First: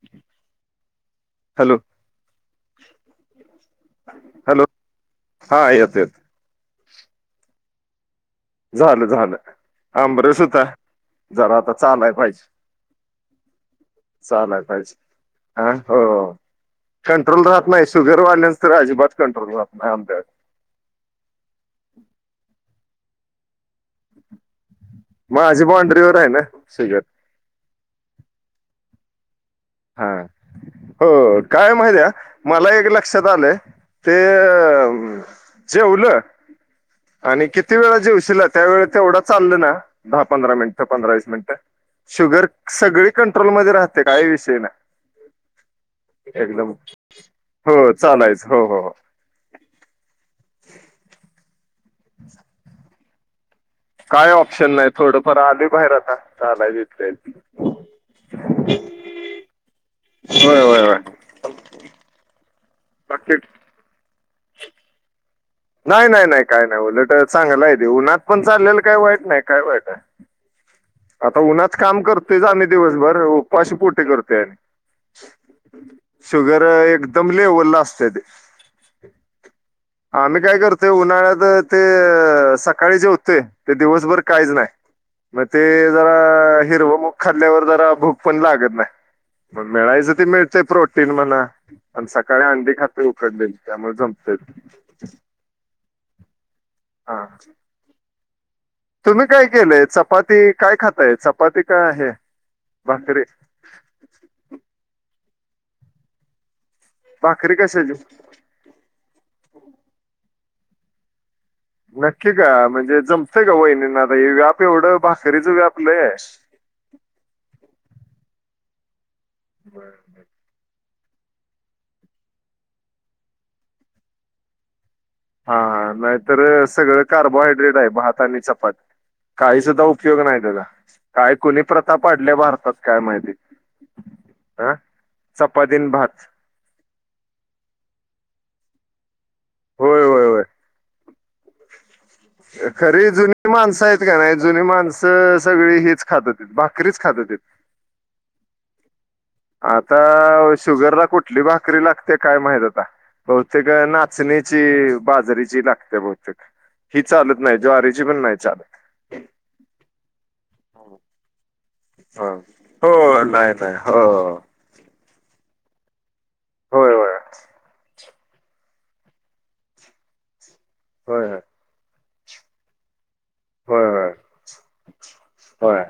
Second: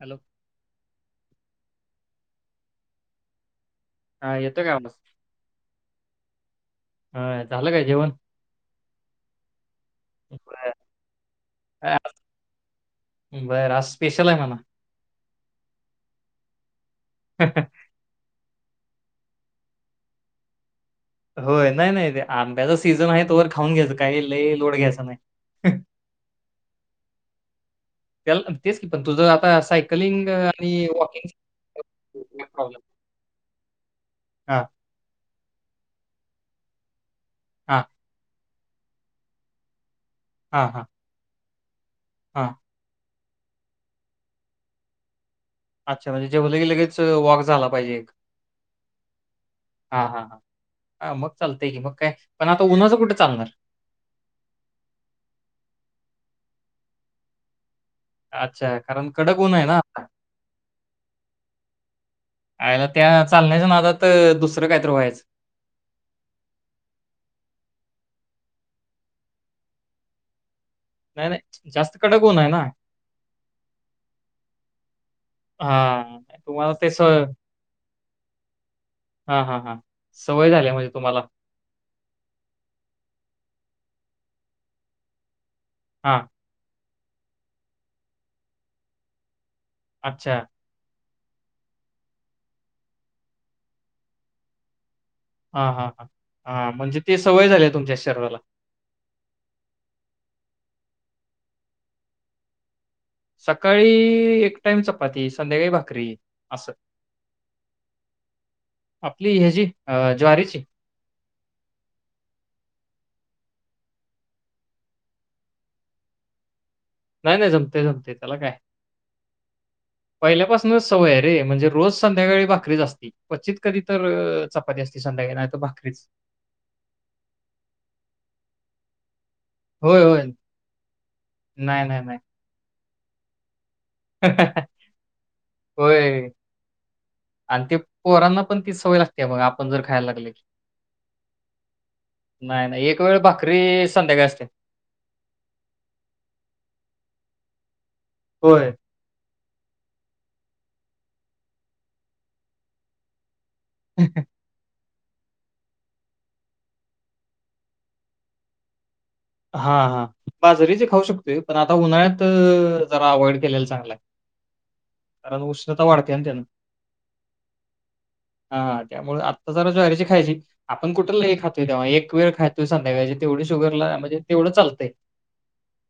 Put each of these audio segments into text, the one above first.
Hello! Hello! हा येतो hello! का आवाज हा येत येतो. हा झालं काय जेवण? झालं झालं आंबरस होता. बर जरा आता आज- चालाया पाहिजे बर, आज स्पेशल आहे म्हणा चालाया पाहिजे आ हो हो कंट्रोल राहत नाही, शुगर वाढल्याच तर अजिबात कंट्रोल राहत नाही [unintelligible] होय नाही नाही ते आंब्याचच सीझन आहे तोवर खाऊन घ्यायच काही लय लोड घ्यायच नाही. माझी बाॉंड्रीवर आहे ना शुगर त्याला तेच पण तुझा आ हां होय काय माहितीया? मला प्रॉब्लेम एक लक्षात आलंय ते हा जेवल आणि किती हा वेळा जेवशीलात? त्यावेळी तेवढं चालल ना दहा पंधरा हा मिनिट हा पंधरा वीस मिनिटं शुगर हा सगळी कंट्रोलमध्ये राहतेय काही रिस्क [unintelligible] ना अच्छा म्हजे जेवल कि लगेच वॉक झाला हो पाहिजे एक चालायच हो हो हो हा हा. हा मग चालतं. ठीक आय मग काय, पण आता उन्हाचं कुठं? चांभार. काय ऑप्शन नाही थोडंफार आली बाहेर आता. [unintelligible] अच्छा कारण कडक ऊण आहे ना आता. होय होय होय. आयला त्या बाकी चालण्याच्या नादात अ दुस दुसरं काय तर व्हायचं. नाय नाय नाय काय नाय उलट चांगलय ते, उन्हात पण चाललेलं काय वाईट नाय काय वाईट आहे. नाही आता नाही उन्हात जास्त काम कडक ऊन करतोयच आहे ना आम्ही दिवसभर ऊनात ऊ उपाशी पोटी करतोय. हां, शुगर तुम्हाला अ ते सवय एकदम लेवलला असते, ते हां, हां, हां. आम्ही सवय काय झाली करतोय म्हणजे तुम्हाला. उन्हाळ्यात ते अ सकाळी जेवतय कध दिवसभर काहीच नाही. ते हां, जरा हिरवं मुंग खाल्ल्यावर जरा भूक पण लागतं नाही. मग मिळायचं ती अच्छा. मिळतेय प्रोटी तीन मना पण सकाळी आंडी खातोय उकडलेली. त्यामुळं जमतंय ते. हां हां हां हां म्हजे ते हा सवय झालीया तुमच्या शरीराला. तुम्ही काय केलंय चपाती काय खाताय चपाती काय हे? सकाळी एक टाइम चपाती. संध्याकाळी भाकरी असं. भाकरी कशाची आपली ह्याजी ज्वारीची [inaudible] नक्की का म्हणजे जमतय का वहिणींना आता व्याप एवढं भाकरीच व्याप लय आहे नाही नाही जमते जमते त्याला काय बर बर पहिल्यापासूनच सवय आहे रे म्हणजे रोज संध्याकाळी भाकरी च आसते क्वचित कधी तर चपाती असते हा हा नाहीतर सगळं कार्बोहायड्रेट आहे भात आणि चपाती काही सुद्धा होय, उपयोग होय. नाही त्याचा काय कुणी नाही, प्रथा नाही, नाही. पाडल्या भारतात काय माहिती हा चपातीन भात होय आणि ते पोरना पण ती सवय लागत्या. होय- होय- होय नाही, नाही. एक खरी वेळ जुनी माणसं भाकरी आहेत कणाय संध्याकाळी नाही असते. जुनी माणसं सगळी हीच खात होतीत भाकरीच खात होतीत. होय आता शुगरला कुठली भाकरी लागत्या काय माहित आता. बहुतेक क नाचनीची. बाजारीची लागत्या बहुतेक बहतेक ही चालत नाही ज्वारीची पण नाही चालत हा हा बाजारीची खाऊ शकतोय. पण आता उन्हाळ्यात हा जरा हो अवॉइड नाही केलेला नाही चांगलाय हो कारण. [unintelligible] होय होय. हा त्यामूळ आत्ता जरा ज्वारीची खायची. आपण कुठ होय लय होय. खातोय तेव्हा एक- तू एक खातोस संध्याकाळची. तेवढी होय शुगरला होय म्हणजे. तुला चालतंय. होय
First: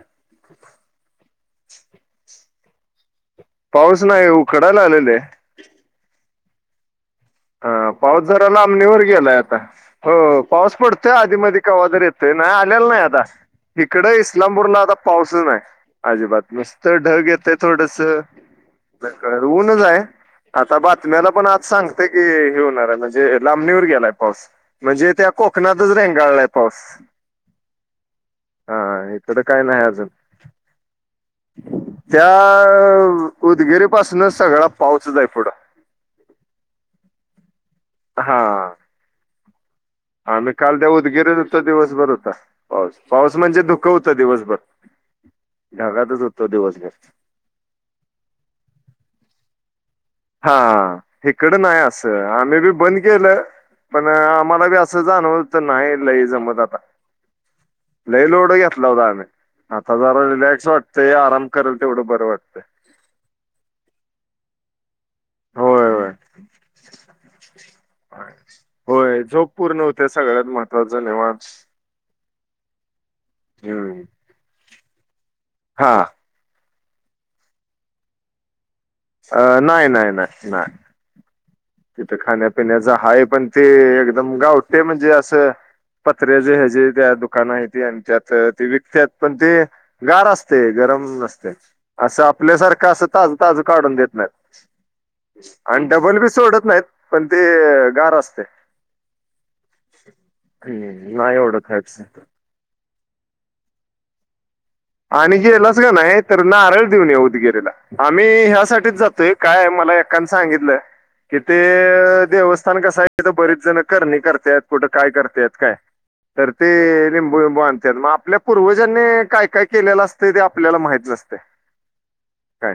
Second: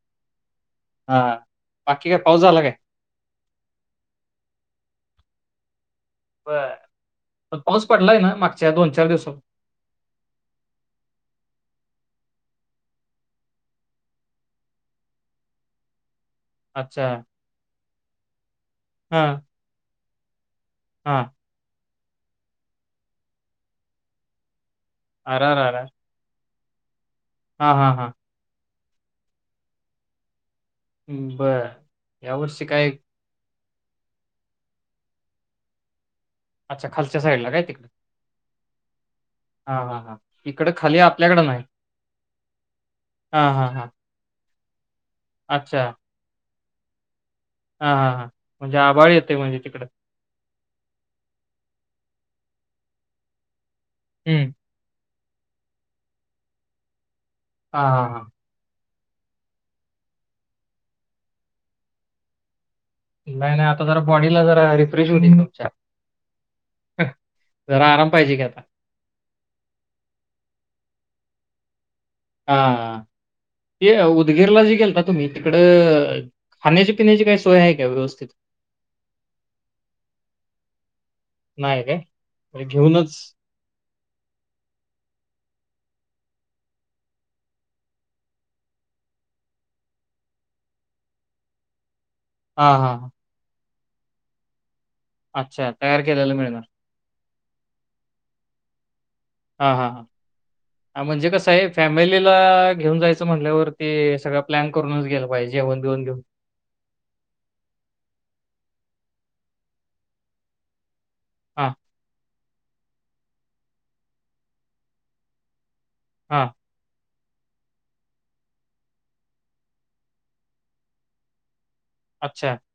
हा बाकी काय पाऊस झाला काय? पाऊस नाही उखडाय लागलंय लही बर हा पाऊस जराला आमनेवर दिवसात? गेलाय आता हो पाऊस पडतोय आधी माधी कावाटती येत ते नाही आलेलं नाही आता इकड इस्लामपूरला आता पाऊसच नाही. अजिबात मस्त अच्छा. ढग येतय थोडस हां, ऊनच आहे. आता हां. बातम्याला पण आज सांग- की हे होणार आहे म्हणजे लांबणीवर गेलाय पाऊस. म्हणजे त्या कोकणातच रेंगाळल्यात. पाऊस हा हा हा. हा हिकडं काय नाय अजून उम् बरं यावर्षी काय त्या उदगिरी पासन सगळा पाऊसच आय पुढं अच्छा! खालच्या साईडला काय तिक? हा. हां, हां. आम्ही इकडं काल त्या खाली उदगीरीवर आपल्याकडं हुतो, नाही. दिवसभर हुता पाऊस, पाऊस हां, म्हणजे हां, हां. धुकं हुतं दिवसभर ढगातच होतो दिवस [unintelligible] हा हा हा म्हणजे आबाळ येतय म्हणजे तिकड हा हिकडं नाही असं, आम्ही बी बंद केलं. पण हं. आमाला बी असं [unintelligible] नाही लई जमत आता हां, हां, लई हां. लोड घेत् [unintelligible] आमी, आता जरा रिलॅक्स वाटतय, आराम करल तेवढ बरं वाटतय. नाई नई आता जरा बॉडीला जरा री फ्रेश होऊदे की तुमच्या, होय होय जरा आराम पाहिजे की आता होय झोप पूर्ण हुत्या सगळ्यात महत्त्वाच निवांत हा हा. ते हम्म उदगीरला जे गेल ला तुम्ही तिकड हा खाण्याची पिण्याची काय सोय हाय काय व्यवस्थित? अ नाई नाई नाई, नाय. नाही काय? तिथं म्हणजे खाण्यापिण्याच घेऊनच हाय पण ते एक दम गावटी म्हणजे असं पत्र्याच हेजे त्या दुकान हायती, आणि त्यात ते विकत्यात पण ते गार असतय, गरम नसतय. असं हां, आपल्यासारखं हां, असं हां. ताज ताज काढून देत नाईत. अच्छा! तयार केलेल मिळणार. पण ते गार असतय. हा हा हा म्हणजे नाही कस एवढं आय, खायचं फॅमिलीला घेऊन जाय च म्हटल्यावरती सगळ्या आणि गेलास कनाय तर नारळ देऊन ये उदगिरीला, आम्ही ह्यासाठीच जातोय. काय मला एकान सांगितलं. कि हां, ते देवस् स्थान कसं हाय, तिथं बरीच जण करनी करत्यात, कुठं काय करत्यात काय हां. तर ते. लिंबू बिंबू आणत्यात मग आपल्या पूर्वजांनी काय काय. केलेलं असतं ते आपल्याला माहित नसतय. अच्छा. काय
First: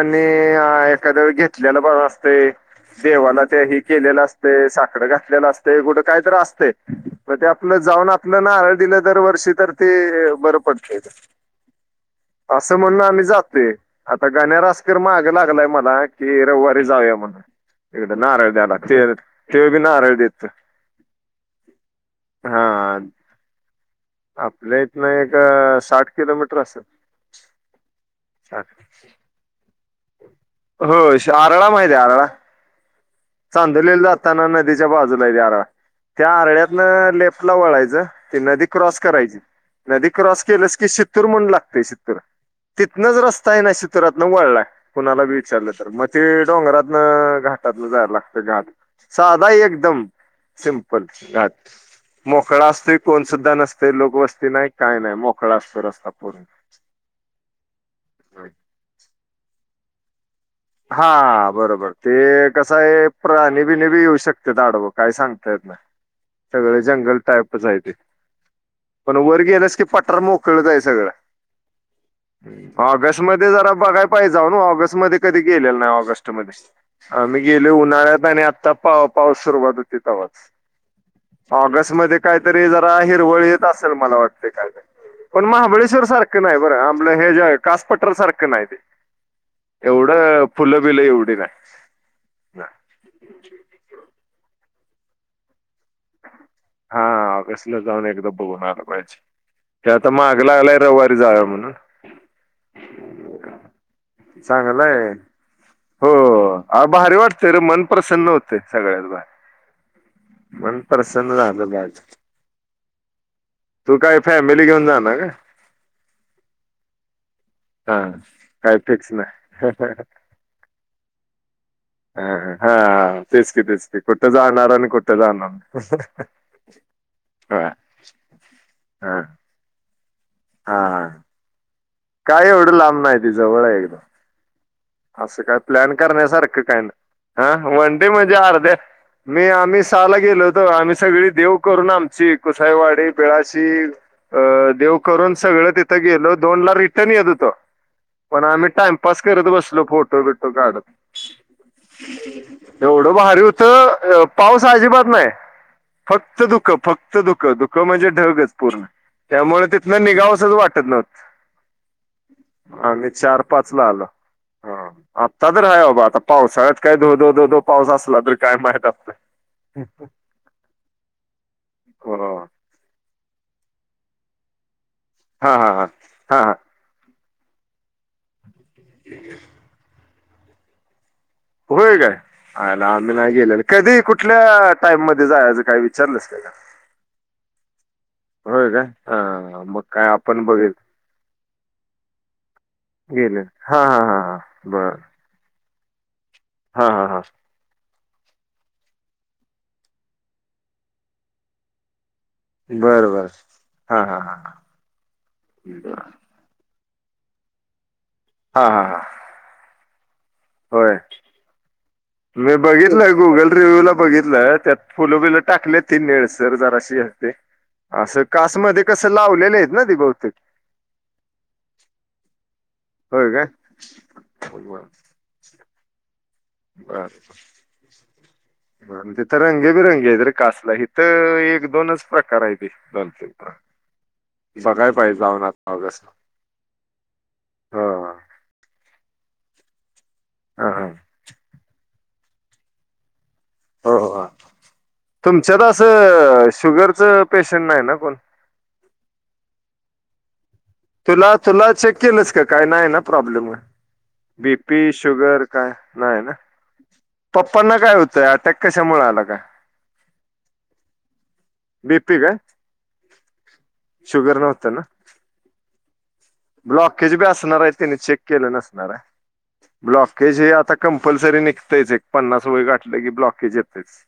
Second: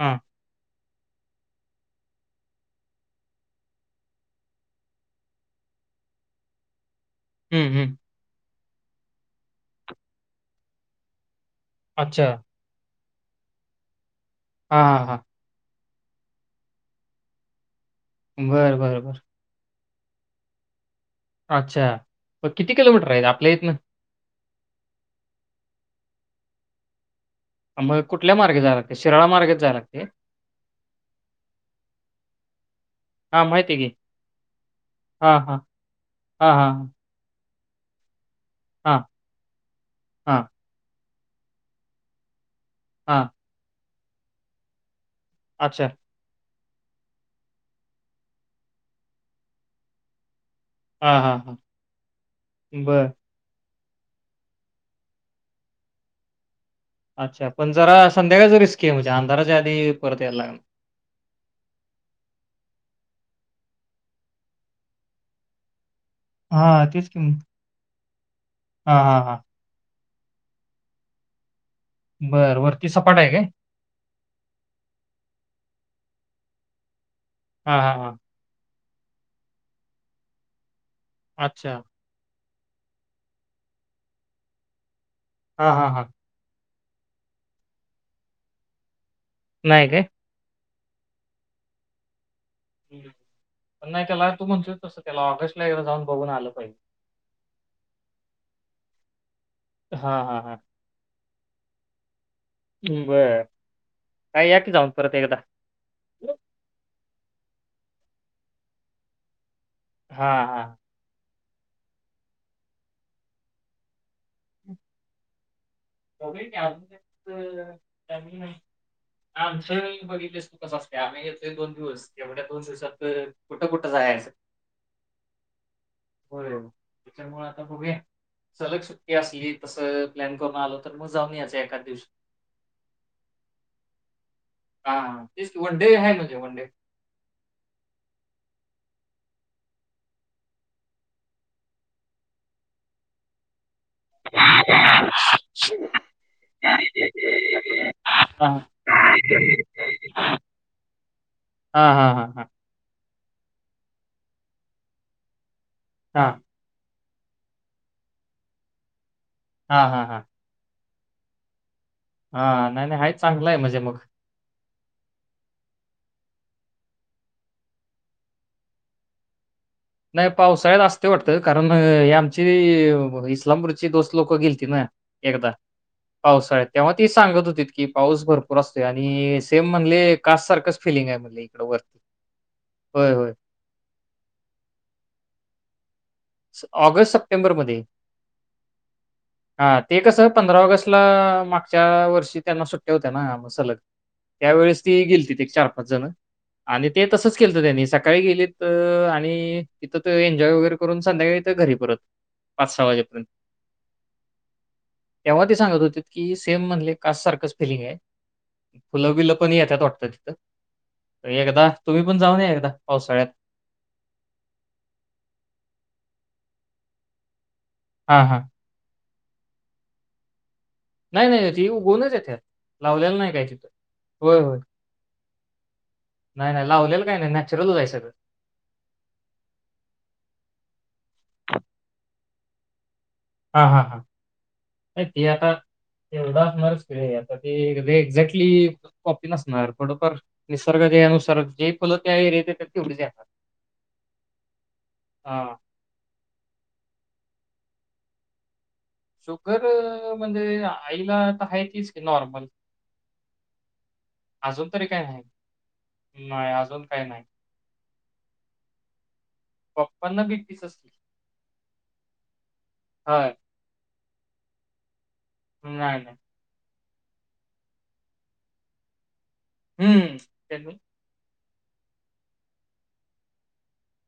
हां. अ. एखाद्याळी घेतलेलं पण असते देवाला त्या हे केलेलं असते साखडं घातलेलं असते कुठं काही तरी असते. मग ते हं, आपलं हं. जाऊन आपलं नारळ. दिलं दरवर्षी तर ते बर पडतंय. तेज. अच्छा. असं म्हण आम्ही. जातोय. आता गाण्या हां, रासकर हां, हां. माग लागलाय मला. की रविवारी जाऊया म्हणून. तीकड नारळ द्यायला बरं, बरं, तेल बरं. ते. की नारळ देत. अच्छा पण हा किती किलोमीटर आहे आपल्या इथनं? आपल्या इथन एक अ साठ किलोमीटर असल. मग कुठल्या मार्गे जायला लांगतय शिराळा मार्गेेच जायला लागतय? हो श आरळा माहित हे आरळा हां, माहिती आहे की. चांदोलीला जाताना नदीच्या बाजूला हे हां, ते हां. आरळा त्या हां, हां. आरळ्यातन लेप्ट ला वळायच ती नदी क्रॉस हां, करायची नदी क्रॉस हां. केलस की शीर शीत्तूर म्हणून लागतेय शीतूर तितनच हां. रस्ता आहे ना शीत रातन वळलाय. कुणालाबी विचारलं अच्छा. तर. म ते डोंगरातन घाटातन जायला लागत घाट साधा आहे एकदम. सिम्पल हां, हां, घाट हां. मोकळा असतोय बरं. कोण सुुद्धा नस ते लोकवस्ती नाही काय नाही मोकळा असतो रस्ता पूर्ण. अच्छा पण जरा संध्याकाळचा रिस्की आहे म्हणजे आंधाराज. आधी परत यायंलागणार. हा बरोबर ते कसं आहे प्राणी बिनी बी येऊ शकत्यात आडव काही सांगता येत नाही. सगळे हां, तेच जंगल की मग. टाईपच आहे ते. हां, पण हां, हां. वर गेलास की पट टर मोकळच आहे सगळं. बरं. वरती सपाट ऑगस्ट आहे काय? मध्ये जरा बघाय पाहिजे जाऊन ऑगस्ट मध्ये. कधी गेल्यालो नाही ऑगस्ट मध्ये. आम्ही गेलोय, हां, हां, हां. उन्हाळ्यात आणि आता पा पाऊस सुरुवात होती, तवाच. अच्छा. ऑगस्ट मध्ये काय तरी जरा हिरवळ येत असेल, मला वाटतय काय तर. पण हां, हां, हां. महाबळेश्वर सारखं नाही बरं हे जे कासपठार सारखं नाही ते. नाही काय? एवढं फुलं बिलं एवढी नाही. पण नाही, त्याला तू म्हणतोय त्याला ऑगस्ट हा ऑगस्टला जाऊन एकदा बघून आल पाहिजे, ते आता हां, माग हां, हां. लागलाय रविवारी जावुया म्हणून [unintelligible] बरं काय या की जाऊन चांगलंय परत एकदा. हो हा आत भारी वाटतेय रे मन प्रसन्न होतय, सगळ्यात हा भारी मन प्रसन्न झाल. बघायचं तू काय फॅमिली घेऊन जाणार का? बघुया हा की काय फिक्स [unintelligible] नाही आमचं बघितलेस, तू कस असतयं आम्ही [unintelligible] ह एवढ्या दोन हा दिवसात अ, तेच की कुठं तेच की कुठं जायचं जाणार आणि कुठे जाणार ह होय त्याच्यामुळे ह, हा आता बघूया हा प्लान करून आलो तु हा जाऊन यायचं एखाद दिवशी. काय एवढं लांब नाही, ती जवळ हाय एकदम हा असं तेच काय की वन प्लॅन डे आहे म्हणजे वन करण्यासारखं डे काय ना हा वनडे म्हणजे अर्ध्या मी आम्ही सहाला गेलो, होतो आम्ही सगळी देव करून आमची कुसाईवाडी बेळाशी अ देव करून सगळं तिथं गेलो, दोन ला हा रिटर्न येत होतय, पण आम्ही टाइमपास करत बस [unintelligible] फोटो बिटो काढत. हा हा हा हा हा एवढं भारी होतं, पाऊस अजिबात नाही. फक्त धुक फक् फक्त धुक, धुक म्हणजे, ढगच पूर्ण. त्यामुळे हा हा तिथनं निघावसंच वाटत नव्हतं. हां नाही नाही हाय चांगलं आहे म्हणजे मग. हां आत्ता तर आहे बाबा आता पाऊसाळ्यात काय धोधो धोधो पाऊस असला तर काय [unintelligible] नाही पावसाळ्यात असते वाटतं कारण हे हो. आमची व इस्लामपुर ची दोस्त लोकं गेलती ना. एकदा हा हा हा हा हा पावसाळ्यात तेव्हा ती सांगत होतीत की पाऊस भरपूर असतोय आणि सेम म्हणले काच सारखच फिलिंग आहे म्हण होय काय? आईला आम्ही नाही गेलेले कधी कुठल्या टाईम म धे जायचं काही ऑगस्ट-सप्टेंबरमध्ये होय काय हा हां मग ते काय कसं आपण पंधरा बघेल ऑगस्टला मागच्या वर्षी त्यांना सुट्या होत्या ना गेले म सलग हा हा हा हा त्यावेेळेस बर ती गेलतीत एक चार पा च जण. हा आणि हा ते हा तसंच केलंत त्यांनी सका सकाळी गेलीत अ आणि तिथं ते एन्जॉय वगैरे करून संध्याकाळी इथं घरी परत पाच-सहा बरं बर वाजेपर्यंत हा हा हा तेव्हा ते सांगत होते की सेम म्हणले [unintelligible] सारखंच फिलिंग आहे. हा हा हा फुलं बिलं पण येतात वा ं होय [unintelligible] एकदा. तुम्ही पण जाऊन या मी एकदा बघितलंय पावसाळ्यात. गुगल रिव्ह्यूला बघितलं, त्यात फुल-बिल टाकलेत. ती निळसर जराशी असते. असं हां, हां. कासमध्ये कस लावलेले आहेत ना ते बहुतेक. नाही-नाही ती उगूनच येत्यात लावलेली होय नाही काही काय तिथं होय होय. [unintelligible] नाही, नाही. लावलेलं काही नाही. नॅचरलच आहे सगळं. बर तिथं रंगबिरंगी आहेत रे, कासला हित एक-दोनच प्रकार. प्रकार हायती. दोन तीन हा, हा, हा, पाहिजे ते जाऊन आता ऑगस्ट एवढ असंणारच की ते आता ते हो एक्झॅक्टली नसणार थोडफार. ह निसर्ग देयानुसार जे फुल. त्या एरियात येतात तेवढीच येणार. हो हां. तुमच्यात असं शुगरचं. पेशंट नाही ना कोण? शुगर म्हणजे आईला तुला आता आहे तुला तीच चेक की केलस का नॉर्मल. काय नाही ना प्रॉब्लेम अजून तरी बीपी काय नाही. शुगर काय नाही ना अजून काही नाही. पप्पांना काय होतंय अटॅक कशामुळे आला का पप्पांना बी तीचच की. बीपी काय होय. शुगर नव्हतं ना. नाही नाही. ब्लॉकेज बी असणार आहे त्याने चेक केलं नसणार आहे. हं. ब्लॉकेज हे त्यांनी आता कंपल्सरी निघ. च एक पन्नास वेळ गठले की ब्लॉकेज येतेच.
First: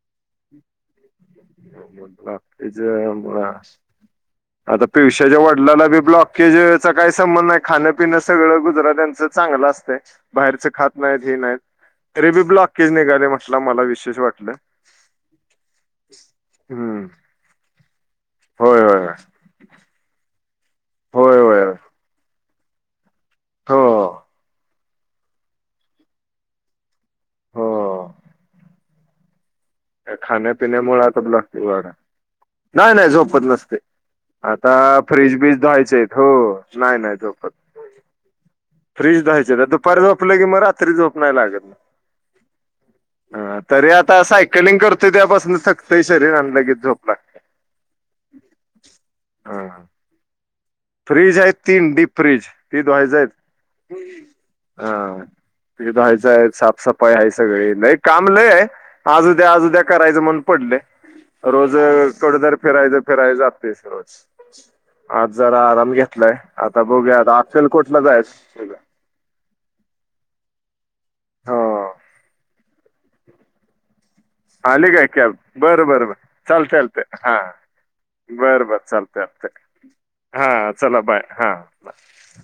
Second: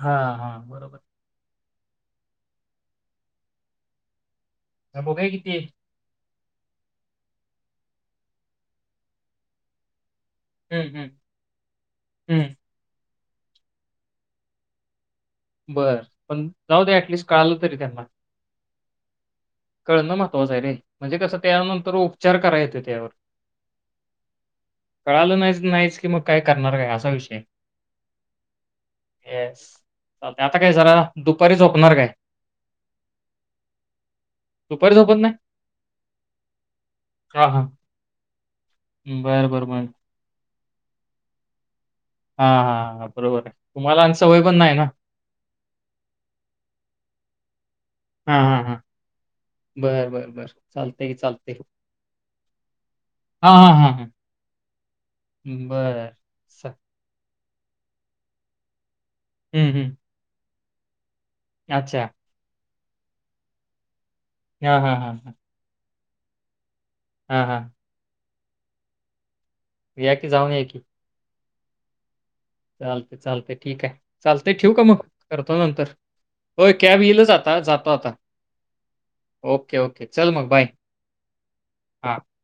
हा हा बरोबर. मु्रीच मुळा बघूया की ते [unintelligible] केजेचा काही संबंध नाही. खाणपिणं सगळं गुजरात्यांच चांगलं असतंय. बाहेरचे हं, खात हं. नाहीत ही नाहीत तरी बी हं. ब्लॉकेज निघाले म्हण. न मला विशेष वाटलं. बरं पण जाऊ दे हम्म ऍटलिस्ट कळलं तरी त्यांना. होय होय होय. कळणं महत्वाचं है रे. म्हणजे कसं त्यानंतर उपचार करायचं. [inaudible] हो हो. कळालं नाही नाहीच की मग काय करणार काय असा विषय येस. चालतंय. आता काय खाण्यापिण्यामुळ जरा माधव दुपारी लागते वाडा झोपणार काय? नाय नाय झोपत नसतं. आता दुपारी झोपत नाही? फ्रीज बीज धुवायचेत हो नाय नाय झोपत हां, हां. फ्रीज बरं, धुवायचे बरं, बरं. दुपारी झोपलं की मग रात्री झोप नाहीय नाय लागत हां, हां, हां. बरोबर आहे. तरी तुम्हाला आणि आता सवय नाईट. पण नाही कलिंग ना? करतोय त्यापासून थकतय शरीर आणि लगेच झोप लागते. हम्म्म. हा बर बर. फ्रीज आहेत तीन डीप फ्रीज ती धुवायचं. हां, हां, हां, हां. [unintelligible] बरं. लय असं. लय काम लय है. आज उद्या आज हं, उद्या हं. करायचं म्हण. पडले. अच्छा. [unintelligible] फेराय द फेराय जात्यस रोज. हा हा हा [unintelligible] हां. बघूयातअक्षेलकोटला जायस या की जाऊन या की. हो चालते चालतंय ठीक. चालतंय ठेवू का आली काय मग? कॅब करतो बर नंतर. बर बर होय, चालतंय कॅब चालतं येईलच हा आता. जातो आता. बर बर चालत अब तक ओके, ओके. चल मग हा बाय. चला बाय हा हां. बाय.